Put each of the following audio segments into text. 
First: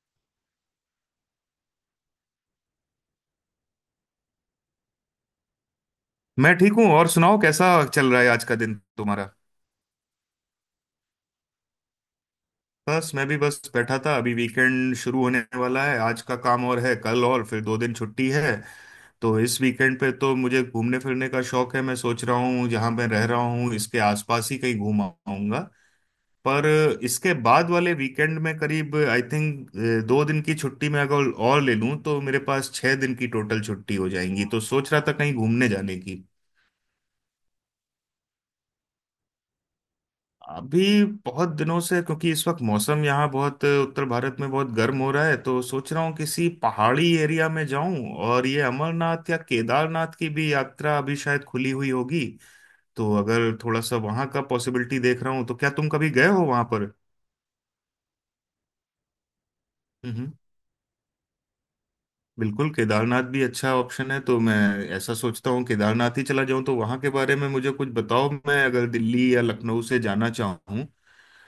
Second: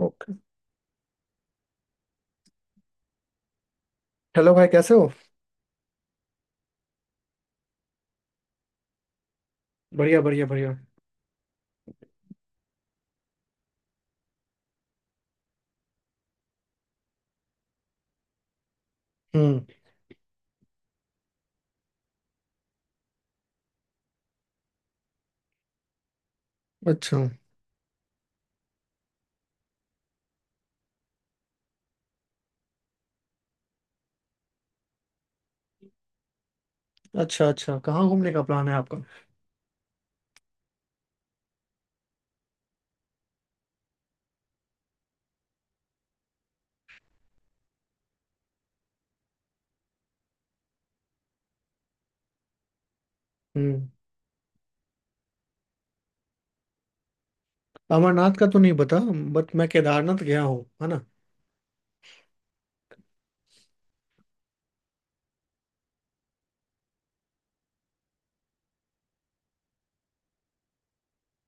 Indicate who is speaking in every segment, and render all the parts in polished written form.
Speaker 1: Okay. Hello भाई, कैसे हो?
Speaker 2: मैं ठीक हूँ। और सुनाओ कैसा चल रहा है आज का दिन तुम्हारा।
Speaker 1: बढ़िया बढ़िया बढ़िया।
Speaker 2: बस मैं भी बस बैठा था, अभी वीकेंड शुरू होने वाला है, आज का काम और है, कल और फिर 2 दिन छुट्टी है। तो
Speaker 1: हम्म।
Speaker 2: इस वीकेंड पे तो मुझे घूमने फिरने का शौक है, मैं सोच रहा हूँ जहाँ मैं रह रहा हूँ इसके आसपास ही कहीं घूम आऊंगा। पर
Speaker 1: अच्छा
Speaker 2: इसके बाद वाले वीकेंड में करीब आई थिंक 2 दिन की छुट्टी में अगर और ले लूँ तो मेरे पास 6 दिन की टोटल छुट्टी हो जाएंगी, तो सोच रहा था कहीं घूमने जाने की।
Speaker 1: अच्छा अच्छा, कहाँ घूमने का प्लान है आपका?
Speaker 2: अभी बहुत दिनों से, क्योंकि इस वक्त मौसम यहाँ बहुत, उत्तर भारत में बहुत गर्म हो रहा है, तो सोच रहा हूँ किसी पहाड़ी एरिया में जाऊं, और ये अमरनाथ या केदारनाथ की भी यात्रा अभी शायद खुली हुई होगी। तो अगर थोड़ा
Speaker 1: हम्म।
Speaker 2: सा वहां का पॉसिबिलिटी देख रहा हूँ, तो क्या तुम कभी गए हो वहां पर?
Speaker 1: अमरनाथ का तो नहीं पता, बट मैं केदारनाथ
Speaker 2: हम्म।
Speaker 1: गया हूँ, है ना।
Speaker 2: बिल्कुल, केदारनाथ भी अच्छा ऑप्शन है। तो मैं ऐसा सोचता हूँ केदारनाथ ही चला जाऊं, तो वहां के बारे में मुझे कुछ बताओ। मैं अगर दिल्ली या लखनऊ से जाना चाहूँ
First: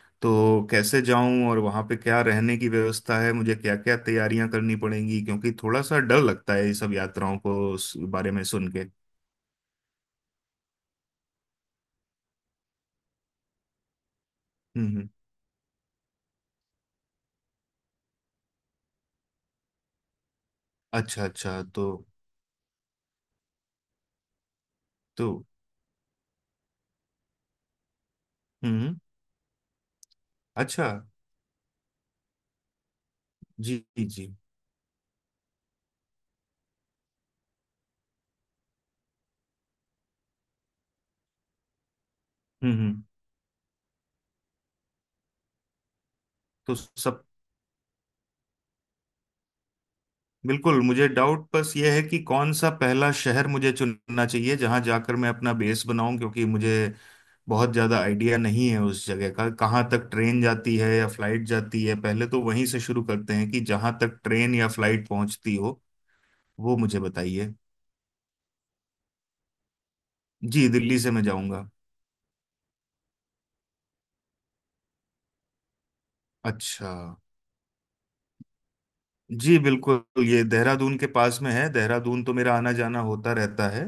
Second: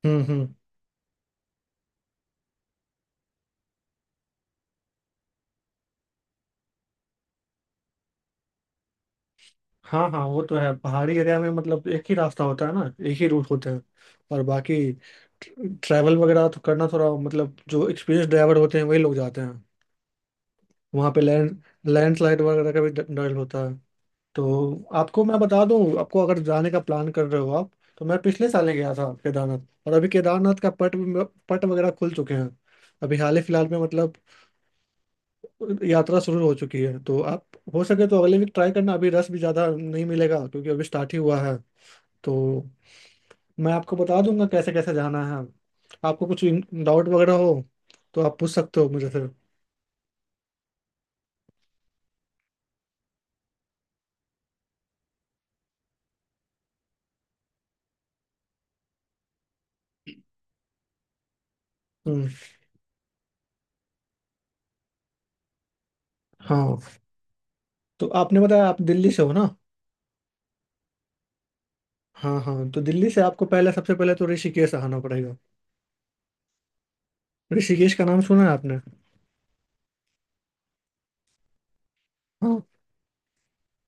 Speaker 1: हम्म।
Speaker 2: तो कैसे जाऊं, और वहां पे क्या रहने की व्यवस्था है, मुझे क्या क्या तैयारियां करनी पड़ेंगी? क्योंकि थोड़ा सा डर लगता है ये सब यात्राओं को उस बारे में सुन के।
Speaker 1: हाँ हाँ, वो तो है, पहाड़ी एरिया में मतलब एक ही रास्ता होता है ना, एक ही रूट होता है। और बाकी
Speaker 2: हम्म,
Speaker 1: ट्रैवल वगैरह तो करना थोड़ा, मतलब जो एक्सपीरियंस ड्राइवर होते हैं वही लोग जाते हैं। वहाँ पे
Speaker 2: अच्छा, अच्छा। तो
Speaker 1: लैंडस्लाइड वगैरह का भी डर डर होता है। तो आपको
Speaker 2: तो
Speaker 1: मैं बता दूं, आपको अगर जाने का प्लान कर रहे हो आप, तो मैं पिछले साल ही गया
Speaker 2: हम्म।
Speaker 1: था केदारनाथ। और अभी केदारनाथ का
Speaker 2: अच्छा।
Speaker 1: पट पट वगैरह खुल चुके हैं। अभी हाल ही फिलहाल
Speaker 2: जी,
Speaker 1: में
Speaker 2: जी,
Speaker 1: मतलब
Speaker 2: जी।
Speaker 1: यात्रा शुरू हो चुकी है। तो आप हो सके तो अगले वीक ट्राई करना, अभी रश भी ज़्यादा नहीं मिलेगा क्योंकि अभी स्टार्ट ही हुआ है। तो
Speaker 2: हम्म, हम्म।
Speaker 1: मैं आपको बता दूंगा कैसे कैसे जाना है। आपको कुछ
Speaker 2: तो
Speaker 1: डाउट
Speaker 2: सब,
Speaker 1: वगैरह हो तो आप पूछ सकते हो मुझे फिर।
Speaker 2: बिल्कुल, मुझे डाउट बस ये है कि कौन सा पहला शहर मुझे चुनना चाहिए जहां जाकर मैं अपना बेस बनाऊं, क्योंकि मुझे बहुत ज्यादा आइडिया नहीं है उस जगह का, कहाँ तक ट्रेन जाती है या फ्लाइट जाती है। पहले
Speaker 1: हम्म।
Speaker 2: तो वहीं से शुरू करते हैं कि जहां तक ट्रेन या फ्लाइट पहुंचती हो वो
Speaker 1: हाँ,
Speaker 2: मुझे बताइए।
Speaker 1: तो आपने बताया आप दिल्ली से हो ना।
Speaker 2: जी दिल्ली से मैं जाऊंगा।
Speaker 1: हाँ हाँ, तो दिल्ली से आपको पहले सबसे पहले तो ऋषिकेश आना पड़ेगा।
Speaker 2: अच्छा।
Speaker 1: ऋषिकेश का नाम सुना है आपने?
Speaker 2: जी बिल्कुल, ये देहरादून के पास में है, देहरादून तो मेरा
Speaker 1: हाँ।
Speaker 2: आना जाना होता रहता है,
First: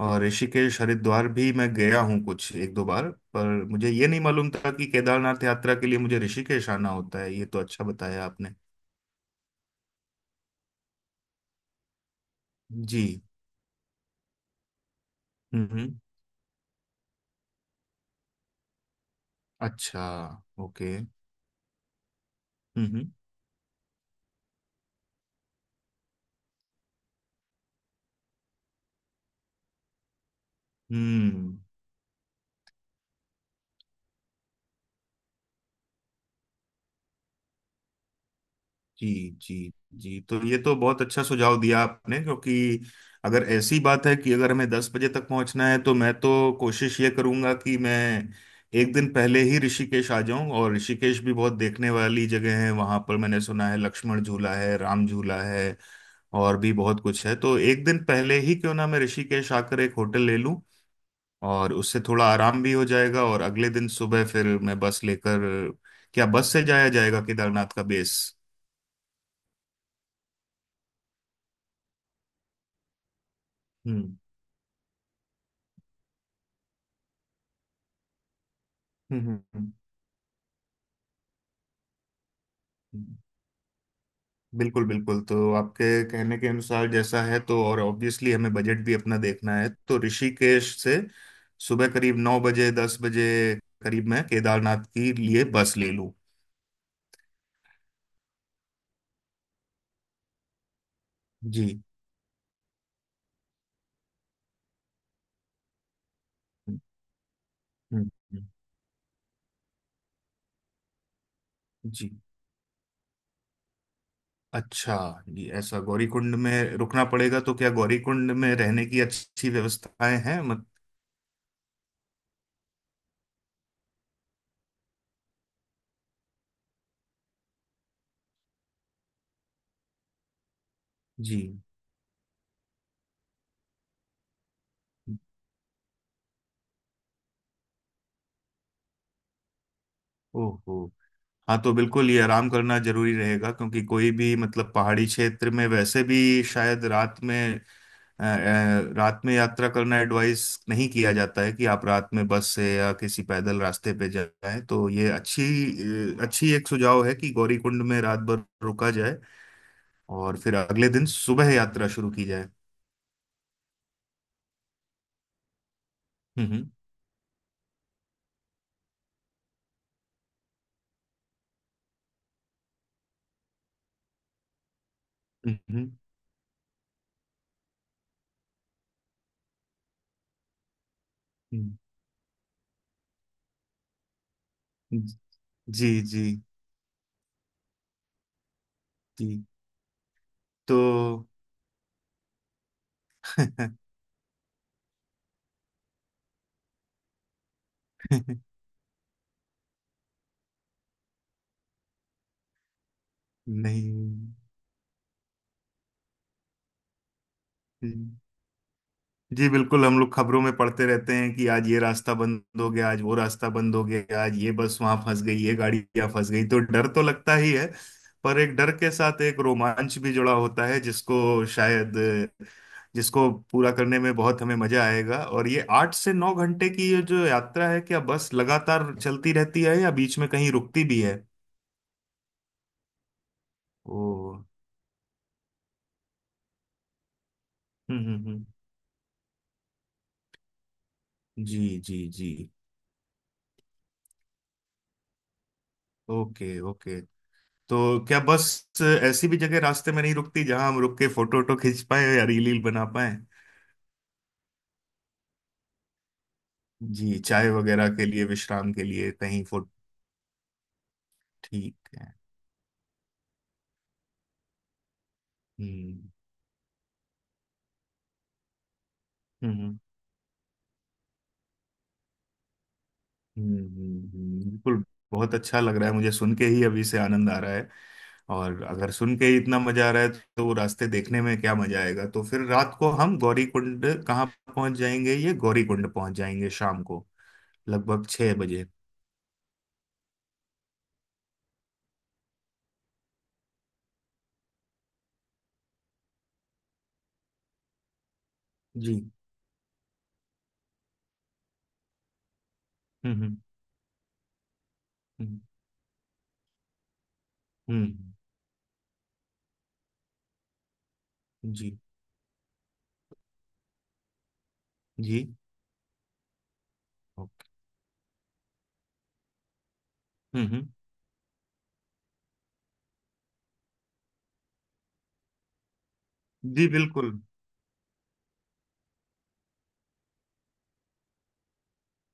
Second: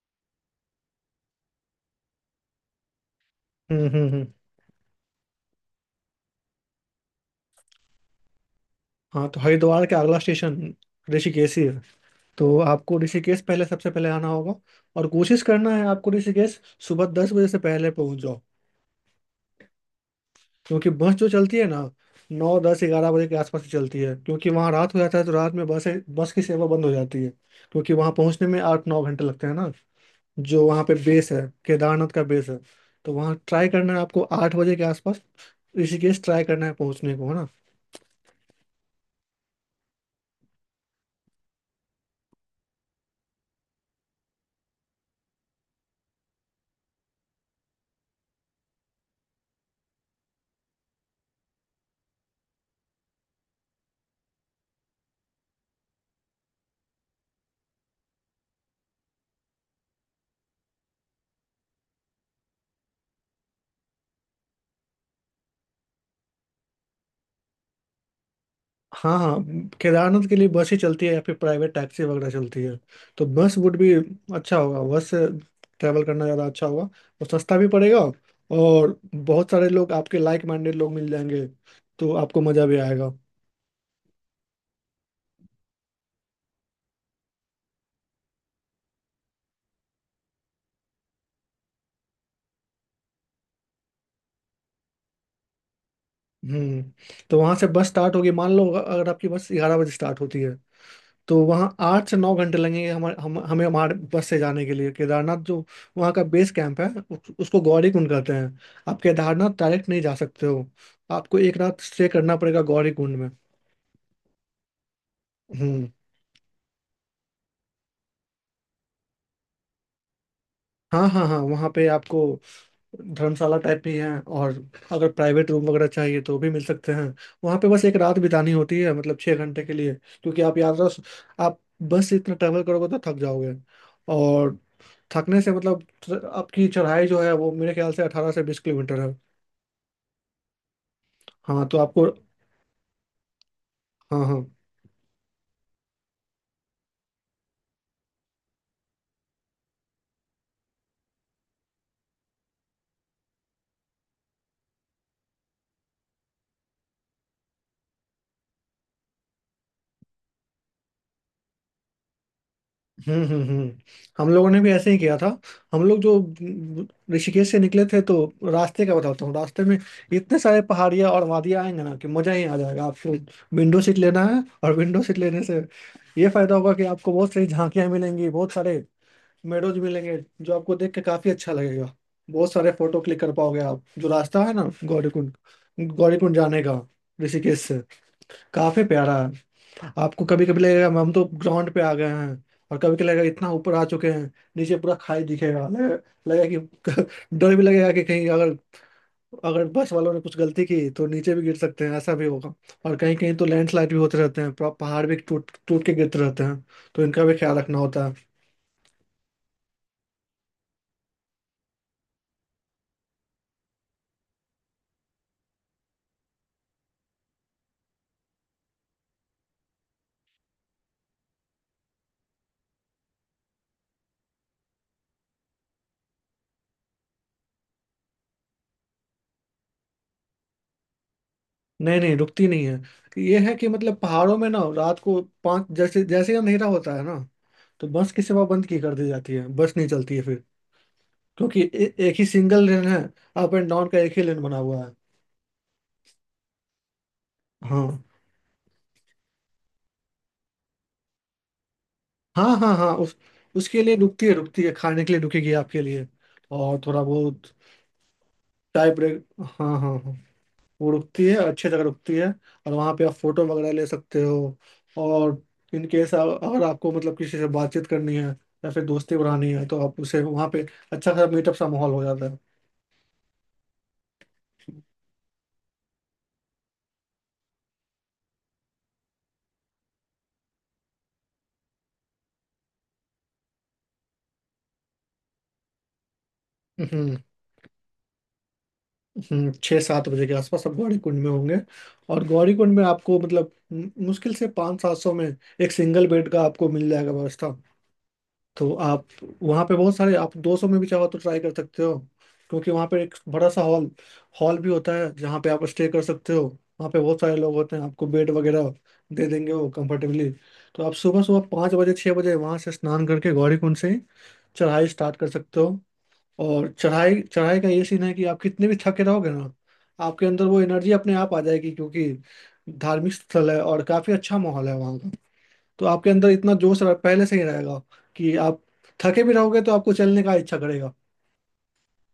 Speaker 2: और ऋषिकेश हरिद्वार भी मैं गया हूँ कुछ एक दो बार, पर मुझे ये नहीं
Speaker 1: हम्म।
Speaker 2: मालूम था कि केदारनाथ यात्रा के लिए मुझे ऋषिकेश आना होता है, ये तो अच्छा बताया आपने।
Speaker 1: हाँ, तो हरिद्वार के अगला स्टेशन ऋषिकेश ही है। तो आपको
Speaker 2: जी।
Speaker 1: ऋषिकेश पहले सबसे पहले आना होगा। और कोशिश
Speaker 2: हम्म,
Speaker 1: करना है
Speaker 2: हम्म।
Speaker 1: आपको ऋषिकेश सुबह 10 बजे से पहले पहुंच जाओ,
Speaker 2: अच्छा,
Speaker 1: क्योंकि
Speaker 2: ओके।
Speaker 1: बस जो चलती है ना, नौ दस
Speaker 2: हम्म,
Speaker 1: ग्यारह
Speaker 2: हम्म,
Speaker 1: बजे के आसपास ही चलती है। क्योंकि वहाँ रात हो जाता है, तो रात में बस बस की सेवा बंद हो जाती है। क्योंकि वहाँ पहुँचने में 8 9 घंटे लगते हैं ना, जो वहाँ पे बेस है,
Speaker 2: हम्म।
Speaker 1: केदारनाथ का बेस है। तो वहाँ ट्राई करना है आपको 8 बजे के आसपास ऋषिकेश, ट्राई करना है पहुँचने को, है ना।
Speaker 2: जी। जी। जी, तो ये तो बहुत अच्छा सुझाव दिया आपने, क्योंकि अगर ऐसी बात है कि अगर हमें 10 बजे तक पहुंचना है, तो मैं तो कोशिश ये करूंगा कि मैं एक दिन पहले ही ऋषिकेश आ जाऊं, और ऋषिकेश भी बहुत देखने वाली जगह है, वहां पर मैंने सुना है लक्ष्मण झूला है, राम झूला है, और भी बहुत कुछ है। तो एक दिन पहले ही क्यों ना मैं ऋषिकेश आकर एक होटल ले लूं, और उससे थोड़ा आराम भी हो जाएगा, और अगले दिन सुबह फिर मैं बस लेकर, क्या बस से जाया जाएगा केदारनाथ का बेस?
Speaker 1: हाँ हाँ। केदारनाथ के लिए बस ही चलती है या फिर प्राइवेट टैक्सी वगैरह चलती है, तो बस वुड भी
Speaker 2: हम्म,
Speaker 1: अच्छा होगा, बस से ट्रैवल करना ज़्यादा अच्छा होगा, और सस्ता भी पड़ेगा, और
Speaker 2: हम्म,
Speaker 1: बहुत सारे लोग आपके लाइक माइंडेड लोग मिल जाएंगे, तो आपको मज़ा भी आएगा।
Speaker 2: हम्म। बिल्कुल, बिल्कुल, तो आपके कहने के अनुसार जैसा है, तो और ऑब्वियसली हमें बजट भी अपना देखना है। तो ऋषिकेश से सुबह करीब 9 बजे, 10 बजे करीब मैं केदारनाथ के लिए बस ले लूँ।
Speaker 1: हम्म। तो वहाँ से बस स्टार्ट होगी, मान लो अगर आपकी बस 11 बजे स्टार्ट होती है, तो वहाँ
Speaker 2: जी।
Speaker 1: 8 से 9 घंटे लगेंगे हमारे, हमें हमारे बस से जाने के लिए, केदारनाथ जो वहाँ का बेस
Speaker 2: हम्म,
Speaker 1: कैंप है उसको
Speaker 2: हम्म,
Speaker 1: गौरीकुंड कहते
Speaker 2: हम्म।
Speaker 1: हैं। आप केदारनाथ डायरेक्ट नहीं जा सकते हो, आपको एक रात स्टे
Speaker 2: जी।
Speaker 1: करना पड़ेगा गौरीकुंड में।
Speaker 2: अच्छा। जी, ऐसा
Speaker 1: हम्म।
Speaker 2: गौरीकुंड में रुकना पड़ेगा, तो क्या गौरीकुंड में रहने की अच्छी व्यवस्थाएं हैं? मत,
Speaker 1: हाँ हाँ हाँ, वहाँ पे आपको धर्मशाला टाइप भी है, और अगर प्राइवेट रूम वगैरह चाहिए तो भी मिल सकते हैं। वहाँ पे बस एक रात बितानी होती है, मतलब 6 घंटे के लिए, क्योंकि आप यात्रा
Speaker 2: जी,
Speaker 1: आप बस से इतना ट्रैवल करोगे तो थक जाओगे, और थकने से मतलब आपकी चढ़ाई जो है वो मेरे ख्याल से 18 से 20 किलोमीटर है।
Speaker 2: ओहो, हाँ,
Speaker 1: हाँ
Speaker 2: तो
Speaker 1: तो आपको।
Speaker 2: बिल्कुल ये आराम करना जरूरी रहेगा, क्योंकि कोई
Speaker 1: हाँ
Speaker 2: भी,
Speaker 1: हाँ।
Speaker 2: मतलब पहाड़ी क्षेत्र में वैसे भी शायद रात में, रात में यात्रा करना एडवाइस नहीं किया जाता है कि आप रात में बस से या किसी पैदल रास्ते पे जाएं। तो ये अच्छी एक सुझाव है कि गौरीकुंड में रात भर रुका जाए, और फिर अगले दिन सुबह यात्रा शुरू की जाए।
Speaker 1: हम्म। हम लोगों ने भी ऐसे ही किया था, हम लोग जो
Speaker 2: हम्म,
Speaker 1: ऋषिकेश से निकले थे तो रास्ते का बताता हूँ। रास्ते में इतने सारे पहाड़ियाँ और वादियाँ आएंगे ना कि मजा ही आ जाएगा आपको। विंडो सीट लेना है, और विंडो सीट लेने से
Speaker 2: हम्म,
Speaker 1: ये फायदा होगा कि आपको बहुत सारी झांकियाँ मिलेंगी, बहुत सारे मेडोज मिलेंगे, जो आपको देख के काफी अच्छा
Speaker 2: हम्म,
Speaker 1: लगेगा। बहुत सारे फोटो क्लिक कर पाओगे आप। जो रास्ता है ना,
Speaker 2: हम्म।
Speaker 1: गौरीकुंड,
Speaker 2: जी, जी,
Speaker 1: गौरीकुंड जाने का, ऋषिकेश से, काफी प्यारा
Speaker 2: जी।
Speaker 1: है। आपको कभी कभी लगेगा हम तो
Speaker 2: तो
Speaker 1: ग्राउंड पे आ गए हैं, और कभी कभी लगेगा इतना ऊपर आ चुके हैं। नीचे पूरा खाई दिखेगा, लगेगा कि डर भी लगेगा कि कहीं अगर, बस वालों ने कुछ गलती की तो नीचे भी गिर सकते हैं, ऐसा भी होगा। और कहीं कहीं तो लैंडस्लाइड भी होते
Speaker 2: नहीं।
Speaker 1: रहते हैं, पूरा पहाड़ भी टूट टूट के गिरते रहते हैं, तो इनका भी ख्याल रखना होता है।
Speaker 2: हम्म। जी बिल्कुल, हम लोग खबरों में पढ़ते रहते हैं कि आज ये रास्ता बंद हो गया, आज वो रास्ता बंद हो गया, आज ये बस वहां फंस गई, ये गाड़ी यहाँ फंस गई, तो डर तो लगता ही है। पर एक डर के साथ एक रोमांच भी जुड़ा होता है जिसको पूरा करने में बहुत हमें मजा आएगा। और ये 8 से 9 घंटे की ये जो यात्रा है, क्या बस लगातार चलती रहती है या बीच में कहीं रुकती भी है?
Speaker 1: नहीं नहीं, रुकती नहीं है। कि ये है कि मतलब
Speaker 2: ओ,
Speaker 1: पहाड़ों में ना रात को पाँच, जैसे जैसे ही अंधेरा होता है ना, तो
Speaker 2: हम्म,
Speaker 1: बस की
Speaker 2: हम्म,
Speaker 1: सेवा बंद की कर दी जाती है, बस नहीं चलती है फिर। क्योंकि
Speaker 2: जी, जी,
Speaker 1: एक ही
Speaker 2: जी।
Speaker 1: सिंगल लेन है, अप एंड डाउन का एक ही लेन बना हुआ है।
Speaker 2: Okay, okay.
Speaker 1: हाँ
Speaker 2: तो क्या बस ऐसी भी जगह रास्ते में नहीं रुकती जहां हम रुक के फोटो वोटो खींच पाए या रील
Speaker 1: हाँ
Speaker 2: ईल
Speaker 1: हाँ
Speaker 2: बना
Speaker 1: हाँ, उस
Speaker 2: पाए?
Speaker 1: उसके लिए रुकती है, रुकती है खाने के लिए रुकेगी आपके लिए, और थोड़ा
Speaker 2: जी, चाय
Speaker 1: बहुत
Speaker 2: वगैरह के लिए, विश्राम के
Speaker 1: चाय
Speaker 2: लिए,
Speaker 1: ब्रेक,
Speaker 2: कहीं
Speaker 1: हाँ
Speaker 2: फोटो,
Speaker 1: हाँ हाँ, वो रुकती है, अच्छी जगह
Speaker 2: ठीक है।
Speaker 1: रुकती है, और वहाँ पे आप फोटो वगैरह ले सकते हो। और इन
Speaker 2: हम्म,
Speaker 1: केस अगर आपको मतलब किसी से बातचीत करनी है या फिर दोस्ती बढ़ानी है
Speaker 2: हम्म,
Speaker 1: तो आप उसे वहाँ पे अच्छा खासा मीटअप सा माहौल हो जाता है।
Speaker 2: हम्म, बिल्कुल। बहुत अच्छा लग रहा है, मुझे सुन के ही अभी से आनंद आ रहा है। और अगर सुन के ही इतना मजा आ रहा है, तो वो रास्ते देखने में क्या मजा आएगा। तो फिर रात को हम गौरी कुंड कहाँ पहुंच जाएंगे, ये गौरी कुंड पहुंच जाएंगे शाम को
Speaker 1: हम्म
Speaker 2: लगभग 6 बजे?
Speaker 1: 6 7 बजे के आसपास सब गौरी कुंड में होंगे। और गौरी कुंड में आपको मतलब मुश्किल से पाँच सात सौ में एक सिंगल बेड का आपको मिल जाएगा व्यवस्था। तो
Speaker 2: जी।
Speaker 1: आप वहाँ पे बहुत सारे आप 200 में भी चाहो तो ट्राई कर सकते हो, क्योंकि वहाँ पे एक
Speaker 2: हम्म, हम्म,
Speaker 1: बड़ा सा हॉल हॉल भी होता है जहाँ
Speaker 2: हम्म,
Speaker 1: पे आप स्टे कर सकते हो। वहाँ पे बहुत सारे लोग होते हैं, आपको
Speaker 2: हम्म।
Speaker 1: बेड वगैरह दे देंगे वो कंफर्टेबली। तो आप सुबह सुबह पाँच
Speaker 2: जी,
Speaker 1: बजे छः बजे वहाँ से स्नान करके गौरी कुंड से चढ़ाई स्टार्ट
Speaker 2: जी।
Speaker 1: कर सकते हो, और चढ़ाई
Speaker 2: ओके।
Speaker 1: चढ़ाई का ये सीन है कि आप कितने भी थके रहोगे ना, आपके अंदर
Speaker 2: हम्म,
Speaker 1: वो एनर्जी अपने आप आ जाएगी, क्योंकि धार्मिक स्थल है और काफ़ी अच्छा माहौल है वहाँ। तो आपके अंदर इतना
Speaker 2: जी
Speaker 1: जोश
Speaker 2: बिल्कुल।
Speaker 1: पहले से ही रहेगा कि आप थके भी रहोगे तो आपको चलने का इच्छा करेगा।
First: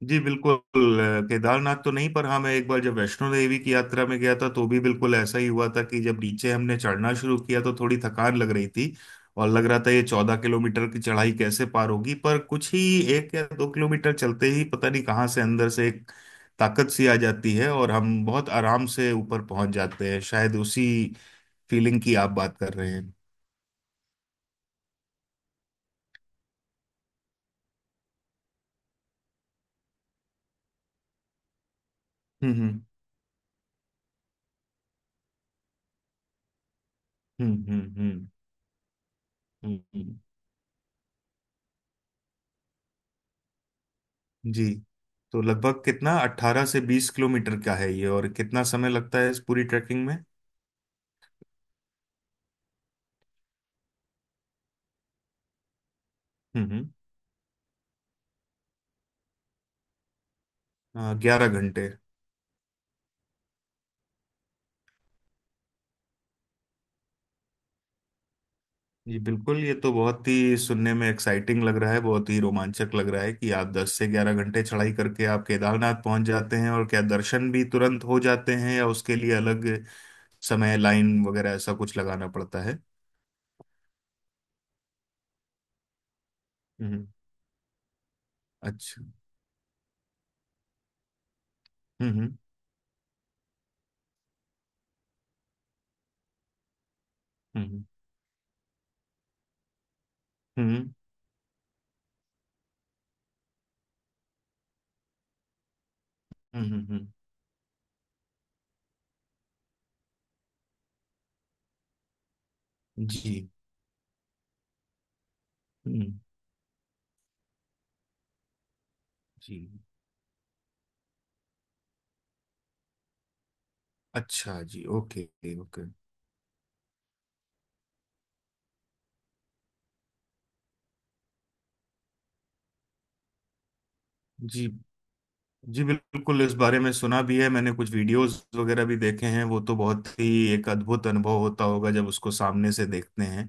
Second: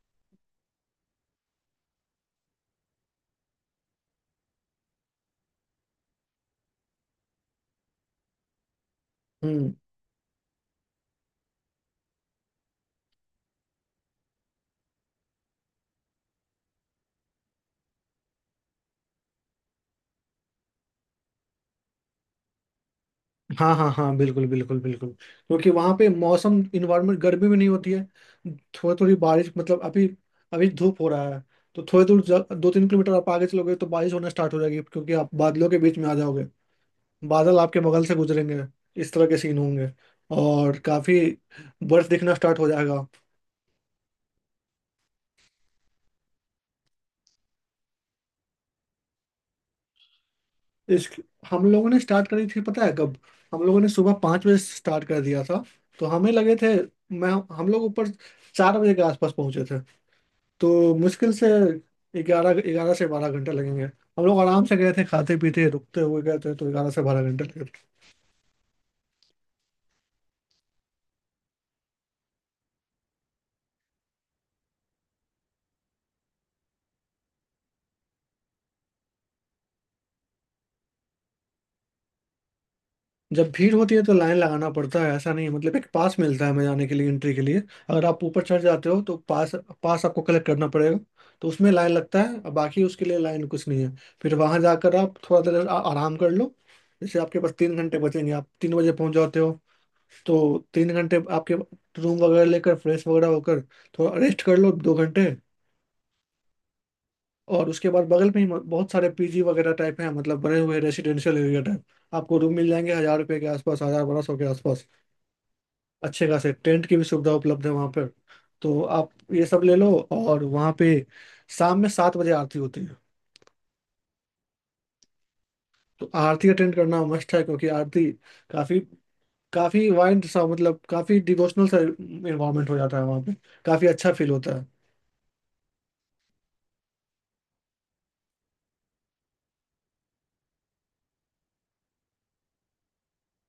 Speaker 2: जी बिल्कुल। केदारनाथ तो नहीं, पर हाँ मैं एक बार जब वैष्णो देवी की यात्रा में गया था तो भी बिल्कुल ऐसा ही हुआ था कि जब नीचे हमने चढ़ना शुरू किया तो थोड़ी थकान लग रही थी, और लग
Speaker 1: हम्म।
Speaker 2: रहा था ये 14 किलोमीटर की चढ़ाई कैसे पार होगी, पर कुछ ही 1 या 2 किलोमीटर चलते ही पता नहीं कहाँ से अंदर से एक ताकत सी आ जाती है और हम बहुत आराम से ऊपर पहुंच जाते हैं। शायद उसी फीलिंग की आप बात कर रहे हैं।
Speaker 1: हाँ हाँ हाँ, बिल्कुल बिल्कुल बिल्कुल, क्योंकि वहाँ पे मौसम इन्वायरमेंट गर्मी भी नहीं होती है, थोड़ी थोड़ी बारिश मतलब अभी अभी धूप हो रहा है। तो थोड़ी दूर
Speaker 2: हम्म,
Speaker 1: दो
Speaker 2: हम्म,
Speaker 1: तीन किलोमीटर आप आगे चलोगे तो बारिश होना स्टार्ट हो जाएगी, क्योंकि आप बादलों के बीच में आ जाओगे, बादल
Speaker 2: हम्म,
Speaker 1: आपके
Speaker 2: हम्म,
Speaker 1: बगल से
Speaker 2: हम्म,
Speaker 1: गुजरेंगे, इस तरह के सीन
Speaker 2: हम्म,
Speaker 1: होंगे,
Speaker 2: हम्म।
Speaker 1: और काफी बर्फ दिखना स्टार्ट हो जाएगा।
Speaker 2: जी, तो लगभग कितना, 18 से 20 किलोमीटर का है ये? और कितना समय लगता है इस पूरी ट्रैकिंग में?
Speaker 1: इस हम लोगों ने स्टार्ट करी थी पता है कब? हम लोगों ने सुबह 5 बजे स्टार्ट कर दिया था, तो हमें लगे थे,
Speaker 2: हम्म,
Speaker 1: मैं हम लोग ऊपर 4 बजे के आसपास पहुंचे थे, तो मुश्किल से
Speaker 2: 11 घंटे।
Speaker 1: ग्यारह 11 से 12 घंटे लगेंगे। हम लोग आराम से गए थे, खाते पीते रुकते हुए गए थे, तो 11 से 12 घंटे लगे।
Speaker 2: जी बिल्कुल, ये तो बहुत ही सुनने में एक्साइटिंग लग रहा है, बहुत ही रोमांचक लग रहा है कि आप 10 से 11 घंटे चढ़ाई करके आप केदारनाथ पहुंच जाते हैं। और क्या दर्शन भी तुरंत हो जाते हैं या उसके लिए अलग समय लाइन वगैरह ऐसा कुछ लगाना पड़ता है?
Speaker 1: जब भीड़ होती है तो लाइन लगाना पड़ता है, ऐसा नहीं है, मतलब एक पास मिलता है हमें जाने
Speaker 2: हम्म,
Speaker 1: के लिए एंट्री के लिए। अगर आप ऊपर चढ़ जाते हो
Speaker 2: अच्छा।
Speaker 1: तो पास पास आपको कलेक्ट करना पड़ेगा। तो उसमें लाइन
Speaker 2: हम्म,
Speaker 1: लगता
Speaker 2: हम्म,
Speaker 1: है, और बाकी उसके लिए लाइन कुछ नहीं है। फिर वहां जाकर आप थोड़ा देर आराम कर लो। जैसे आपके पास तीन
Speaker 2: हम्म,
Speaker 1: घंटे बचेंगे, आप 3 बजे पहुंच जाते हो, तो
Speaker 2: हम्म,
Speaker 1: 3 घंटे आपके रूम वगैरह लेकर फ्रेश वगैरह होकर थोड़ा रेस्ट कर लो 2 घंटे।
Speaker 2: हम्म,
Speaker 1: और उसके बाद बगल में ही बहुत सारे पीजी वगैरह टाइप हैं, मतलब बने हुए रेसिडेंशियल एरिया टाइप आपको रूम मिल जाएंगे हजार रुपये के
Speaker 2: जी।
Speaker 1: आसपास, हजार बारह सौ के आसपास।
Speaker 2: हम्म।
Speaker 1: अच्छे खासे टेंट की भी सुविधा उपलब्ध है वहाँ पर, तो आप ये सब
Speaker 2: जी।
Speaker 1: ले लो। और वहाँ पे शाम में 7 बजे आरती होती है,
Speaker 2: अच्छा जी। Okay, okay.
Speaker 1: तो आरती अटेंड करना मस्ट है क्योंकि आरती काफी काफी वाइंड सा मतलब काफी डिवोशनल सा इन्वायरमेंट हो जाता है वहाँ पे, काफी अच्छा फील होता है।
Speaker 2: जी, जी बिल्कुल, इस बारे में सुना भी है मैंने, कुछ वीडियोस वगैरह भी देखे हैं, वो तो बहुत ही एक अद्भुत अनुभव होता होगा जब उसको सामने से देखते हैं।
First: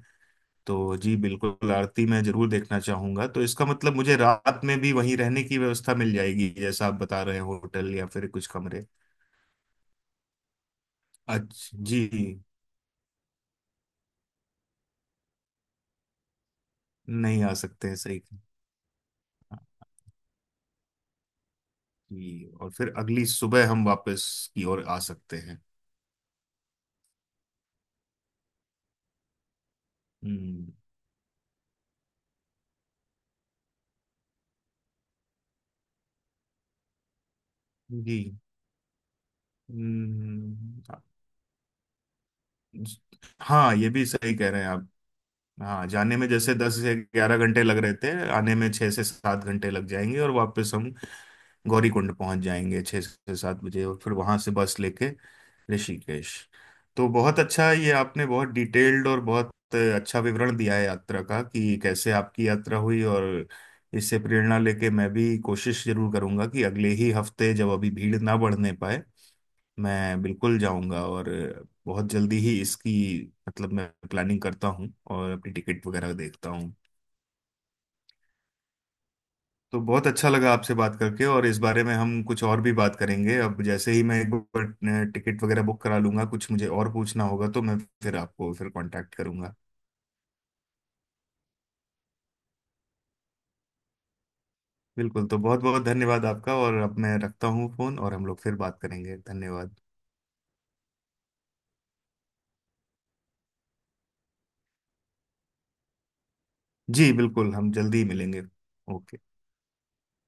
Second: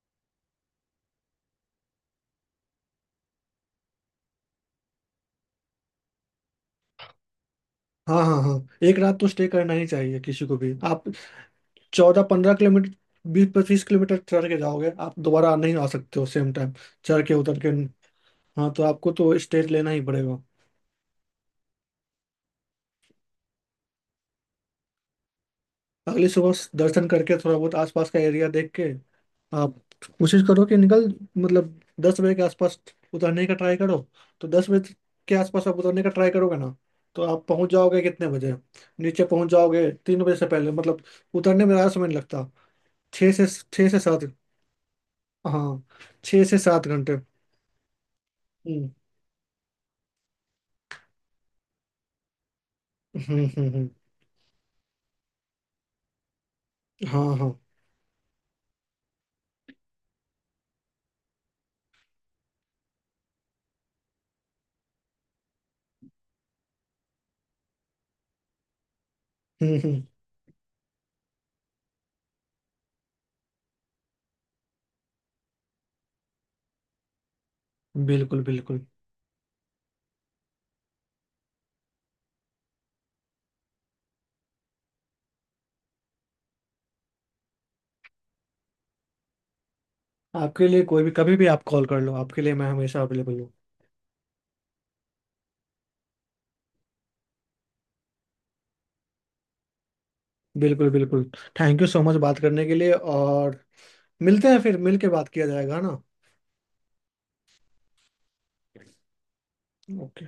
Speaker 2: तो जी बिल्कुल आरती मैं जरूर देखना चाहूंगा। तो इसका मतलब मुझे रात में भी वहीं रहने की व्यवस्था मिल जाएगी जैसा आप बता रहे हैं, होटल या
Speaker 1: हाँ
Speaker 2: फिर
Speaker 1: हाँ
Speaker 2: कुछ
Speaker 1: हाँ,
Speaker 2: कमरे?
Speaker 1: एक रात तो स्टे करना ही चाहिए किसी को भी। आप
Speaker 2: अच्छा जी।
Speaker 1: 14 15 किलोमीटर, 20 25 किलोमीटर चढ़ के जाओगे, आप दोबारा नहीं आ सकते हो सेम टाइम चढ़ के
Speaker 2: नहीं आ
Speaker 1: उतर के।
Speaker 2: सकते हैं, सही कहा।
Speaker 1: हाँ तो आपको तो स्टे लेना ही पड़ेगा।
Speaker 2: जी, और फिर अगली सुबह हम वापस की ओर आ सकते हैं?
Speaker 1: अगली सुबह दर्शन करके थोड़ा बहुत आसपास का एरिया देख के, आप कोशिश करो
Speaker 2: हम्म।
Speaker 1: कि निकल, मतलब 10 बजे के आसपास उतरने का ट्राई करो, तो 10 बजे के आसपास आप उतरने का ट्राई करोगे ना, तो आप पहुंच जाओगे
Speaker 2: जी,
Speaker 1: कितने बजे? नीचे पहुंच जाओगे 3 बजे से
Speaker 2: हम्म।
Speaker 1: पहले, मतलब उतरने में ज़्यादा समय नहीं लगता। छः से
Speaker 2: हाँ,
Speaker 1: छः
Speaker 2: ये
Speaker 1: से
Speaker 2: भी
Speaker 1: सात।
Speaker 2: सही कह रहे हैं आप।
Speaker 1: हाँ,
Speaker 2: हाँ, जाने में
Speaker 1: छः
Speaker 2: जैसे
Speaker 1: से
Speaker 2: दस
Speaker 1: सात
Speaker 2: से
Speaker 1: घंटे
Speaker 2: ग्यारह घंटे लग रहे थे, आने में
Speaker 1: हम्म
Speaker 2: 6 से 7 घंटे लग जाएंगे, और वापस हम गौरीकुंड पहुंच जाएंगे छः
Speaker 1: हम्म
Speaker 2: से सात
Speaker 1: हम्म
Speaker 2: बजे
Speaker 1: हम्म,
Speaker 2: और फिर वहां से बस लेके ऋषिकेश। तो
Speaker 1: हाँ
Speaker 2: बहुत
Speaker 1: हाँ।
Speaker 2: अच्छा, ये आपने बहुत डिटेल्ड और बहुत अच्छा विवरण दिया है यात्रा का कि कैसे आपकी यात्रा हुई, और इससे प्रेरणा लेके मैं भी कोशिश जरूर करूंगा कि अगले ही हफ्ते जब अभी भीड़ ना बढ़ने पाए
Speaker 1: हम्म,
Speaker 2: मैं बिल्कुल जाऊंगा। और बहुत जल्दी ही इसकी, मतलब मैं प्लानिंग करता हूँ और अपनी टिकट वगैरह देखता हूँ।
Speaker 1: बिल्कुल बिल्कुल।
Speaker 2: तो बहुत अच्छा लगा आपसे बात करके, और इस बारे में हम कुछ और भी बात करेंगे, अब जैसे ही मैं एक बार टिकट वगैरह बुक करा लूंगा, कुछ मुझे और पूछना होगा तो मैं फिर आपको फिर कांटेक्ट करूंगा।
Speaker 1: आपके लिए कोई भी कभी भी आप कॉल कर लो, आपके लिए मैं हमेशा अवेलेबल हूँ।
Speaker 2: बिल्कुल, तो बहुत बहुत धन्यवाद आपका, और अब मैं रखता हूँ फोन, और हम लोग फिर बात करेंगे, धन्यवाद।
Speaker 1: बिल्कुल बिल्कुल। थैंक यू सो मच बात करने के लिए, और मिलते हैं फिर, मिल के बात किया जाएगा, है ना।
Speaker 2: जी बिल्कुल, हम जल्दी ही मिलेंगे। ओके।
Speaker 1: ओके।